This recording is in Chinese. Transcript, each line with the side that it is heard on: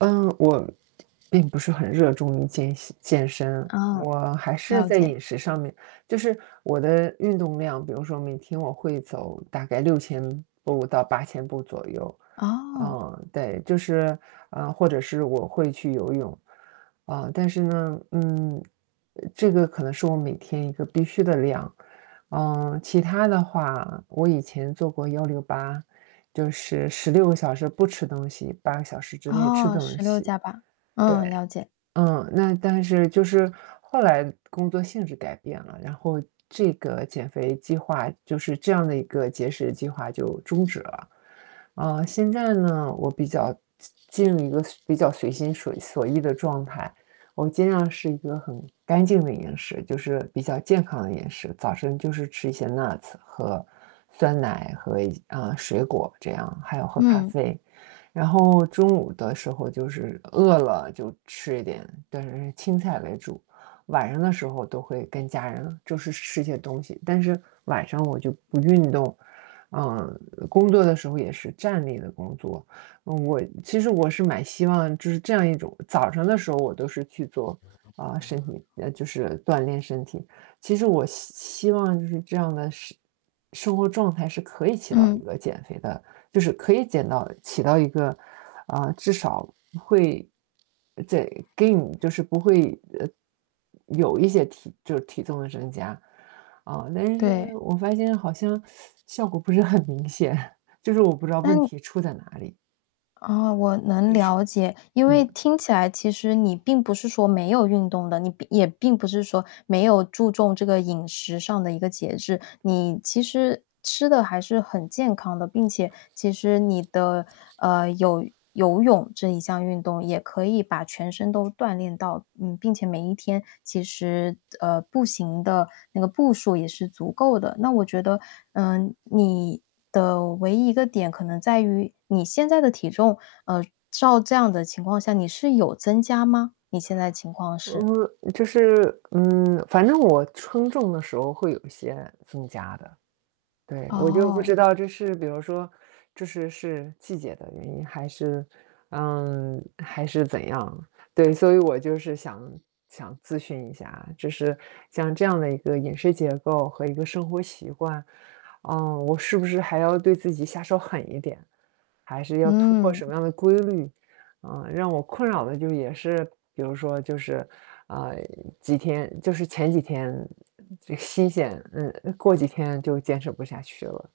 right: 嗯，我，并不是很热衷于健隙健身，
left: 哦，
right: 我还是
left: 了
right: 在
left: 解。
right: 饮食上面就是我的运动量比如说每天我会走大概6000步到8000步左右，
left: 哦。
right: 啊，对。就是，啊，或者是我会去游泳，啊，但是呢，嗯，呃这个可能是我每天一个必须的量。呃，其他的话，我以前做过168就是16个小时不吃东西，8个小时之内吃
left: 哦，
right: 东
left: 16
right: 西。
left: 加8，
right: 对，
left: 嗯，了解。
right: 嗯。那但是就是后来工作性质改变了，然后这个减肥计划就是这样的一个节食计划就终止了。啊，现在呢，我比较进进入一个随比较随心所所欲的状态。我尽量是一个很干净的饮食，就是比较健康的饮食。早上就是吃一些 Nuts 和酸奶和一些呃，水果这样，还有喝咖
left: 嗯。
right: 啡。然后中午的时候就是饿了就吃一点，但是青菜为主，晚上的时候都会跟家人就是吃些东西。但是晚上我就不运动，啊，工作的时候也是站立的工作。嗯，我其实我是蛮希望就是这样一种早上的时候我都是去做，啊，身体呃，就是锻炼身体。其实我希希望就是这样的事生活状态是可以起到一
left: 嗯。
right: 个减肥的，就是可以减到起到一个，啊，至少会，在更就是不会呃，有一些体就是体重的增加。嗯，但是
left: 对。
right: 我发现好像 效果不是很明显，就是我不知道
left: 那
right: 问
left: 你
right: 题出在哪里？
left: 啊，我能
right: 就
left: 了
right: 是
left: 解。因为
right: 嗯。
left: 听起来其实你并不是说没有运动的，你并也并不是说没有注重这个饮食上的一个节制，你其实吃得还是很健康的。并且其实你的呃，有游泳这一项运动也可以把全身都锻炼到，嗯并且每一天其实，呃，步行的那个步数也是足够的。那我觉得，呃，你的唯一一个点可能在于你现在的体重，呃，照这样的情况下，你是有增加吗？你现在情况是？
right: 嗯，就是，嗯，反正我秤重的时候会有一些增加的。对，我就不
left: 哦。
right: 知道这是比如说这是是季节的原因？还是，嗯，还是怎样？对，所以我就是想想咨询一下，就是像这样的一个饮食结构和一个生活习惯，啊，我是不是还要对自己下手狠一点？还是要突破
left: 嗯。
right: 什么样的规律？嗯，让我困扰的就也是比如说就是，呃，几天就是前几天，嗯，这新鲜嗯，过几天就坚持不下去了。